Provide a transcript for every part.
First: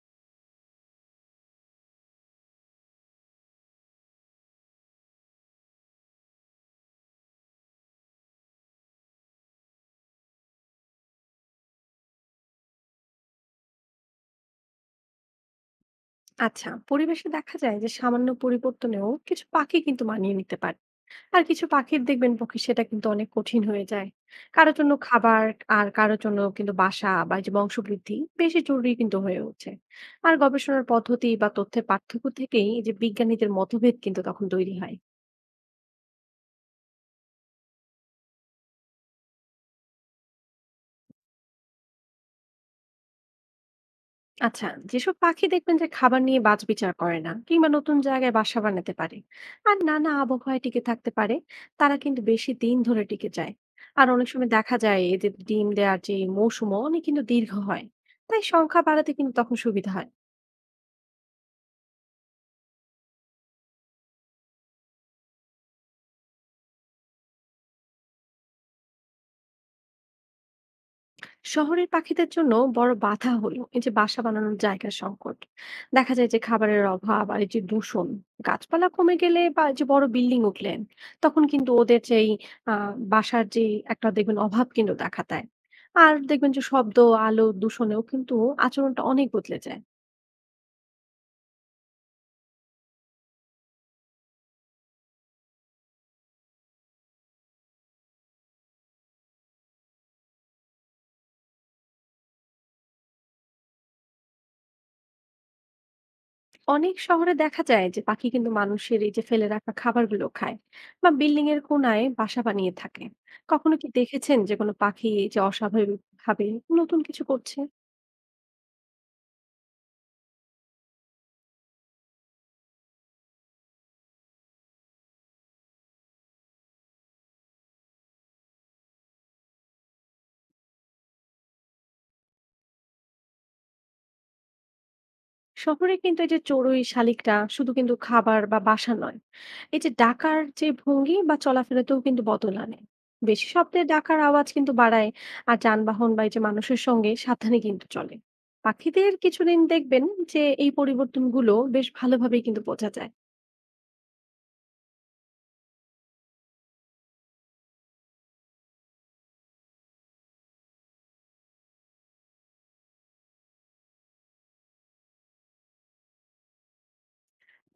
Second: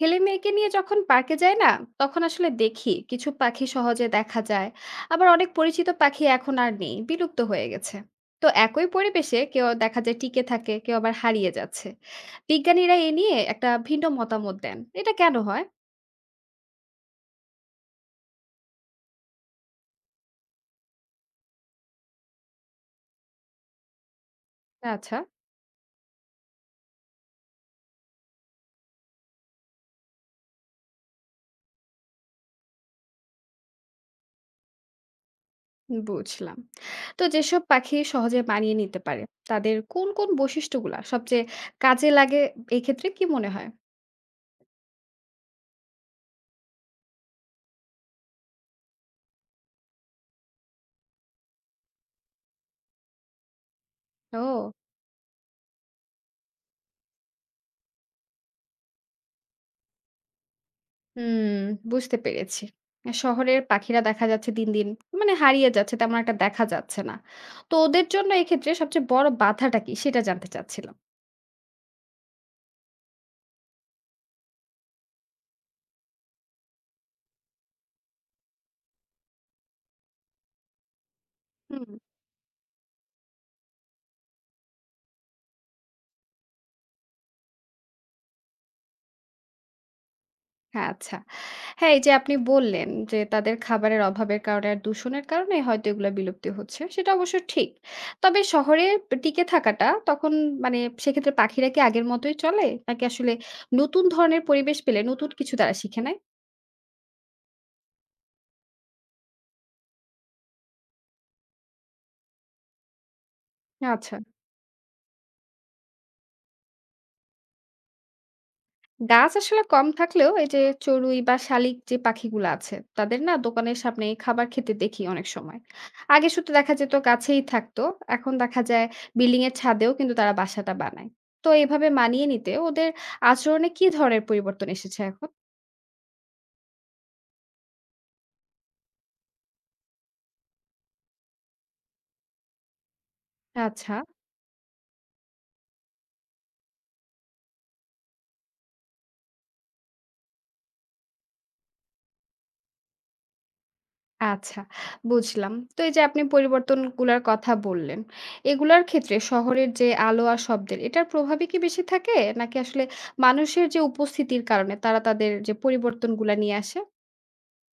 ছেলে মেয়েকে নিয়ে যখন পার্কে যাই না, তখন আসলে দেখি কিছু পাখি সহজে দেখা যায়। আবার অনেক পরিচিত পাখি এখন আর নেই, বিলুপ্ত হয়ে গেছে। তো একই পরিবেশে কেউ দেখা যায় টিকে থাকে, কেউ আবার হারিয়ে যাচ্ছে। বিজ্ঞানীরা এ নিয়ে একটা ভিন্ন মতামত দেন, এটা কেন হয়? আচ্ছা, পরিবেশে দেখা যায় যে সামান্য পরিবর্তনেও কিছু পাখি কিন্তু মানিয়ে নিতে পারে। আর কিছু পাখির দেখবেন পক্ষে সেটা কিন্তু অনেক কঠিন হয়ে যায়। কারোর জন্য আচ্ছা, খাবার আর কারোর জন্য কিন্তু বাসা বা এই যে বংশবৃদ্ধি বেশি জরুরি কিন্তু হয়ে উঠছে। আর গবেষণার পদ্ধতি বা তথ্যের পার্থক্য থেকেই এই যে বিজ্ঞানীদের মতভেদ কিন্তু তখন তৈরি হয়। বুঝলাম। তো যেসব পাখি সহজে মানিয়ে নিতে পারে, তাদের কোন কোন বৈশিষ্ট্যগুলা সবচেয়ে কাজে লাগে এক্ষেত্রে কি মনে হয়? আচ্ছা, যেসব পাখি দেখবেন যে খাবার নিয়ে বাছবিচার করে না কিংবা নতুন জায়গায় বাসা বানাতে পারে আর নানা আবহাওয়ায় টিকে থাকতে পারে, তারা কিন্তু বেশি দিন ধরে টিকে যায়। আর অনেক সময় ও, দেখা যায় এদের ডিম দেওয়ার যে মৌসুম অনেক কিন্তু দীর্ঘ হয়। তাই সংখ্যা বাড়াতে কিন্তু তখন সুবিধা হয়। হুম, বুঝতে পেরেছি। শহরের পাখিরা দেখা যাচ্ছে দিন দিন মানে হারিয়ে যাচ্ছে। তেমন একটা দেখা যাচ্ছে না। তো ওদের জন্য এক্ষেত্রে সবচেয়ে বড় বাধাটা কি? সেটা জানতে চাচ্ছিলাম। শহরের পাখিদের জন্য বড় বাধা হলো এই যে বাসা বানানোর জায়গার সংকট, দেখা যায় যে খাবারের অভাব আর এই যে দূষণ। গাছপালা কমে গেলে বা এই যে বড় বিল্ডিং উঠলেন, তখন কিন্তু হুম। ওদের যেই বাসার যে একটা দেখবেন অভাব কিন্তু দেখা দেয়। আর দেখবেন যে শব্দ, আলো দূষণেও কিন্তু আচরণটা অনেক বদলে যায়। হ্যাঁ, আচ্ছা। হ্যাঁ, এই যে আপনি বললেন যে তাদের খাবারের অভাবের কারণে আর দূষণের কারণে হয়তো এগুলা বিলুপ্তি হচ্ছে। সেটা অবশ্য ঠিক। তবে শহরে টিকে থাকাটা তখন মানে সেক্ষেত্রে পাখিরা কি আগের মতোই চলে? নাকি আসলে নতুন ধরনের পরিবেশ পেলে নতুন কিছু তারা শিখে নেয়? অনেক শহরে দেখা যায় যে পাখি কিন্তু মানুষের এই যে ফেলে রাখা খাবারগুলো খায় বা বিল্ডিং এর কোনায় বাসা বানিয়ে থাকে। কখনো কি আচ্ছা। দেখেছেন যে কোনো পাখি এই যে অস্বাভাবিক ভাবে নতুন কিছু করছে? গাছ আসলে কম থাকলেও এই যে চড়ুই বা শালিক যে পাখিগুলো আছে তাদের না দোকানের সামনে খাবার খেতে দেখি অনেক সময়। আগে শুধু দেখা যেত গাছেই থাকতো, এখন দেখা যায় বিল্ডিং এর ছাদেও কিন্তু তারা বাসাটা বানায়। তো এভাবে মানিয়ে নিতে ওদের আচরণে কি ধরনের পরিবর্তন এসেছে এখন? শহরে কিন্তু এই যে চড়ুই শালিকরা শুধু কিন্তু খাবার বা বাসা নয়, এই যে ডাকার যে ভঙ্গি বা চলাফেরাতেও কিন্তু বদল আনে। বেশি শব্দে আচ্ছা, ডাকার আওয়াজ কিন্তু বাড়ায়। আর যানবাহন বা এই যে মানুষের সঙ্গে সাবধানে কিন্তু চলে। পাখিদের কিছুদিন দেখবেন যে এই পরিবর্তনগুলো বেশ ভালোভাবেই কিন্তু বোঝা যায়। আচ্ছা, বুঝলাম। তো এই যে আপনি পরিবর্তনগুলোর কথা বললেন, এগুলার ক্ষেত্রে শহরের যে আলো আর শব্দের এটার প্রভাবই কি বেশি থাকে? নাকি আসলে মানুষের যে উপস্থিতির কারণে তারা তাদের যে পরিবর্তনগুলা নিয়ে আসে?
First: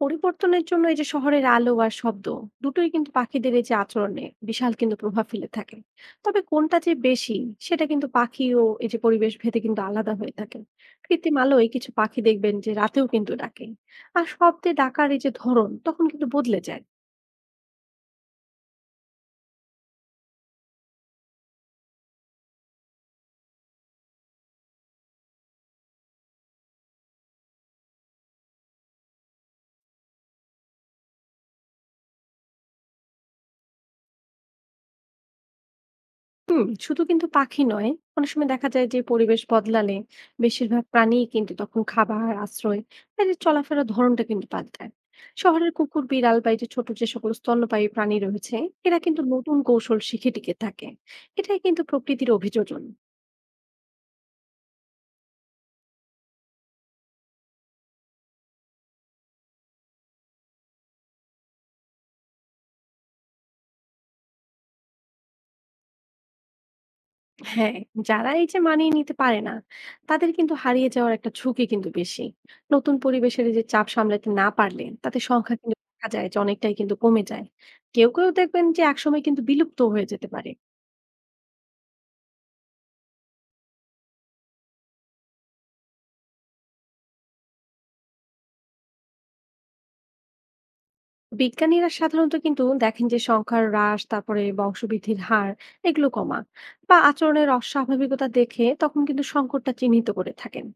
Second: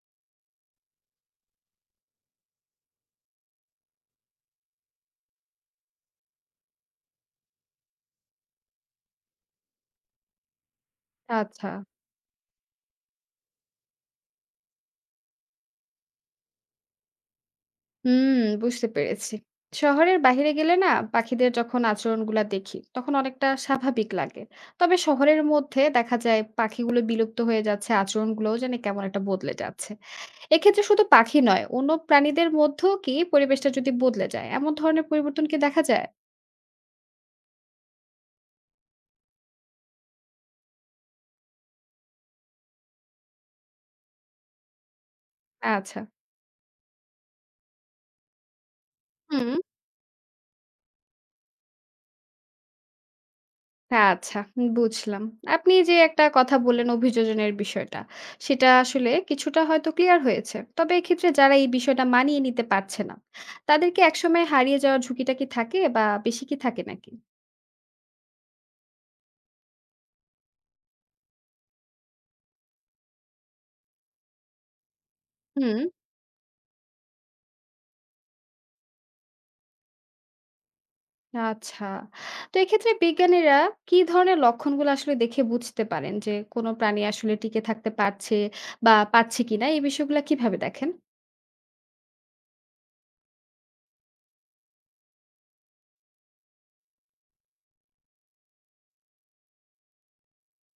পরিবর্তনের জন্য এই যে শহরের আলো আর শব্দ, দুটোই কিন্তু পাখিদের এই যে আচরণে বিশাল কিন্তু প্রভাব ফেলে থাকে। তবে কোনটা যে বেশি, সেটা কিন্তু পাখি ও এই যে পরিবেশ ভেদে কিন্তু আলাদা হয়ে থাকে। কৃত্রিম আলোয় আচ্ছা। কিছু পাখি দেখবেন যে রাতেও কিন্তু ডাকে। আর শব্দে ডাকার এই যে ধরন তখন কিন্তু বদলে যায়। হুম, বুঝতে পেরেছি। শহরের বাহিরে গেলে না পাখিদের যখন আচরণগুলা দেখি, তখন অনেকটা স্বাভাবিক লাগে। তবে শহরের মধ্যে দেখা যায় পাখিগুলো বিলুপ্ত হয়ে যাচ্ছে, আচরণগুলোও যেন কেমন একটা বদলে যাচ্ছে। এক্ষেত্রে শুধু পাখি নয়, অন্য প্রাণীদের মধ্যেও কি পরিবেশটা যদি বদলে যায়, এমন ধরনের পরিবর্তন কি দেখা যায়? হুম, শুধু কিন্তু পাখি নয়, অনেক সময় দেখা যায় যে পরিবেশ বদলালে বেশিরভাগ প্রাণী কিন্তু তখন খাবার, আশ্রয় আর এর চলাফেরার ধরনটা কিন্তু পাল্টায়। শহরের আচ্ছা। কুকুর, বিড়াল বা এই যে ছোট যে সকল স্তন্যপায়ী প্রাণী রয়েছে, এরা কিন্তু হুম। নতুন কৌশল শিখে টিকে থাকে। এটাই কিন্তু প্রকৃতির অভিযোজন। আচ্ছা, বুঝলাম। আপনি যে একটা কথা বললেন অভিযোজনের বিষয়টা, সেটা আসলে কিছুটা হয়তো ক্লিয়ার হয়েছে। তবে এক্ষেত্রে যারা এই বিষয়টা মানিয়ে নিতে পারছে না, তাদের কি একসময় হারিয়ে যাওয়ার ঝুঁকিটা কি থাকে বা বেশি কি থাকে নাকি? হ্যাঁ, যারা এই যে মানিয়ে নিতে পারে না, তাদের কিন্তু হারিয়ে যাওয়ার একটা ঝুঁকি কিন্তু বেশি। নতুন পরিবেশের এই যে চাপ সামলাতে না পারলে তাদের সংখ্যা কিন্তু হুম, দেখা যায় যে অনেকটাই কিন্তু কমে যায়। কেউ কেউ দেখবেন যে একসময় কিন্তু বিলুপ্ত হয়ে যেতে পারে। আচ্ছা। তো এক্ষেত্রে বিজ্ঞানীরা কি ধরনের লক্ষণগুলো আসলে দেখে বুঝতে পারেন যে কোনো প্রাণী আসলে টিকে থাকতে পারছে বা পারছে কিনা, এই বিষয়গুলা কিভাবে দেখেন? বিজ্ঞানীরা সাধারণত কিন্তু দেখেন যে সংখ্যার হ্রাস, তারপরে বংশবৃদ্ধির হার এগুলো কমা বা আচরণের অস্বাভাবিকতা দেখে তখন কিন্তু সংকটটা চিহ্নিত করে থাকেন।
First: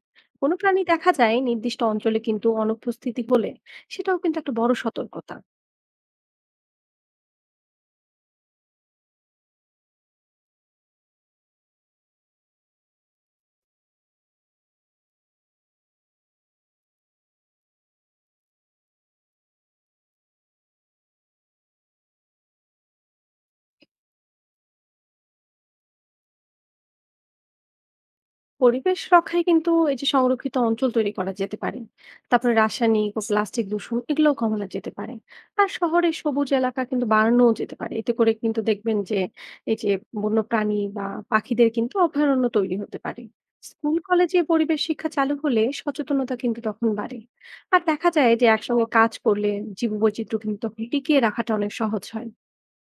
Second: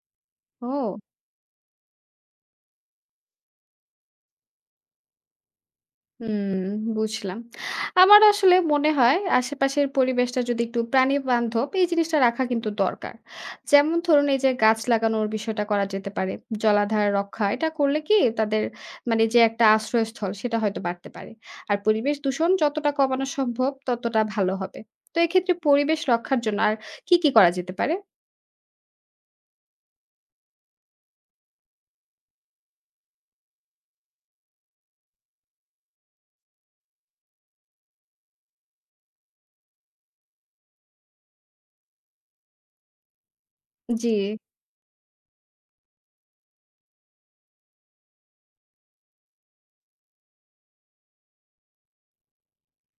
কোনো প্রাণী ও। দেখা যায় নির্দিষ্ট অঞ্চলে কিন্তু অনুপস্থিতি হলে সেটাও কিন্তু একটা বড় সতর্কতা। হুম, বুঝলাম। আমার আসলে মনে হয় আশেপাশের পরিবেশটা যদি একটু প্রাণীবান্ধব, এই জিনিসটা রাখা কিন্তু দরকার। যেমন ধরুন এই যে গাছ লাগানোর বিষয়টা করা যেতে পারে। জলাধার রক্ষা এটা করলে কি তাদের মানে যে একটা আশ্রয়স্থল, সেটা হয়তো বাড়তে পারে। আর পরিবেশ দূষণ যতটা কমানো সম্ভব ততটা ভালো হবে। তো এক্ষেত্রে পরিবেশ রক্ষার জন্য আর কি কি করা যেতে পারে? পরিবেশ রক্ষায় কিন্তু এই যে সংরক্ষিত অঞ্চল তৈরি করা যেতে পারে। তারপরে রাসায়নিক ও প্লাস্টিক দূষণ এগুলোও কমানো যেতে পারে। আর শহরে সবুজ এলাকা কিন্তু বাড়ানোও যেতে পারে। এতে করে কিন্তু দেখবেন যে এই যে বন্য প্রাণী বা পাখিদের কিন্তু অভয়ারণ্য তৈরি হতে পারে। স্কুল জি। কলেজে পরিবেশ শিক্ষা চালু হলে সচেতনতা কিন্তু তখন বাড়ে। আর দেখা যায় যে একসঙ্গে কাজ করলে জীববৈচিত্র্য কিন্তু তখন টিকিয়ে রাখাটা অনেক সহজ হয়।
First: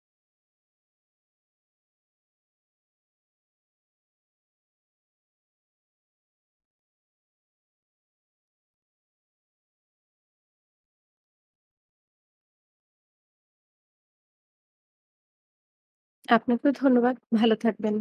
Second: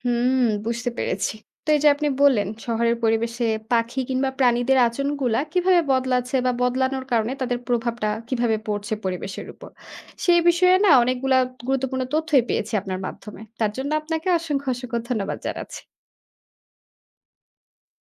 হুম, বুঝতে পেরেছি। তো এই যে আপনি বললেন শহরের পরিবেশে পাখি কিংবা প্রাণীদের আচরণগুলা কিভাবে বদলাচ্ছে বা বদলানোর কারণে তাদের প্রভাবটা কিভাবে পড়ছে পরিবেশের উপর, সেই বিষয়ে না অনেকগুলা গুরুত্বপূর্ণ তথ্যই পেয়েছি আপনার মাধ্যমে। তার জন্য আপনাকে অসংখ্য অসংখ্য ধন্যবাদ জানাচ্ছি। আপনাকেও ধন্যবাদ, ভালো থাকবেন।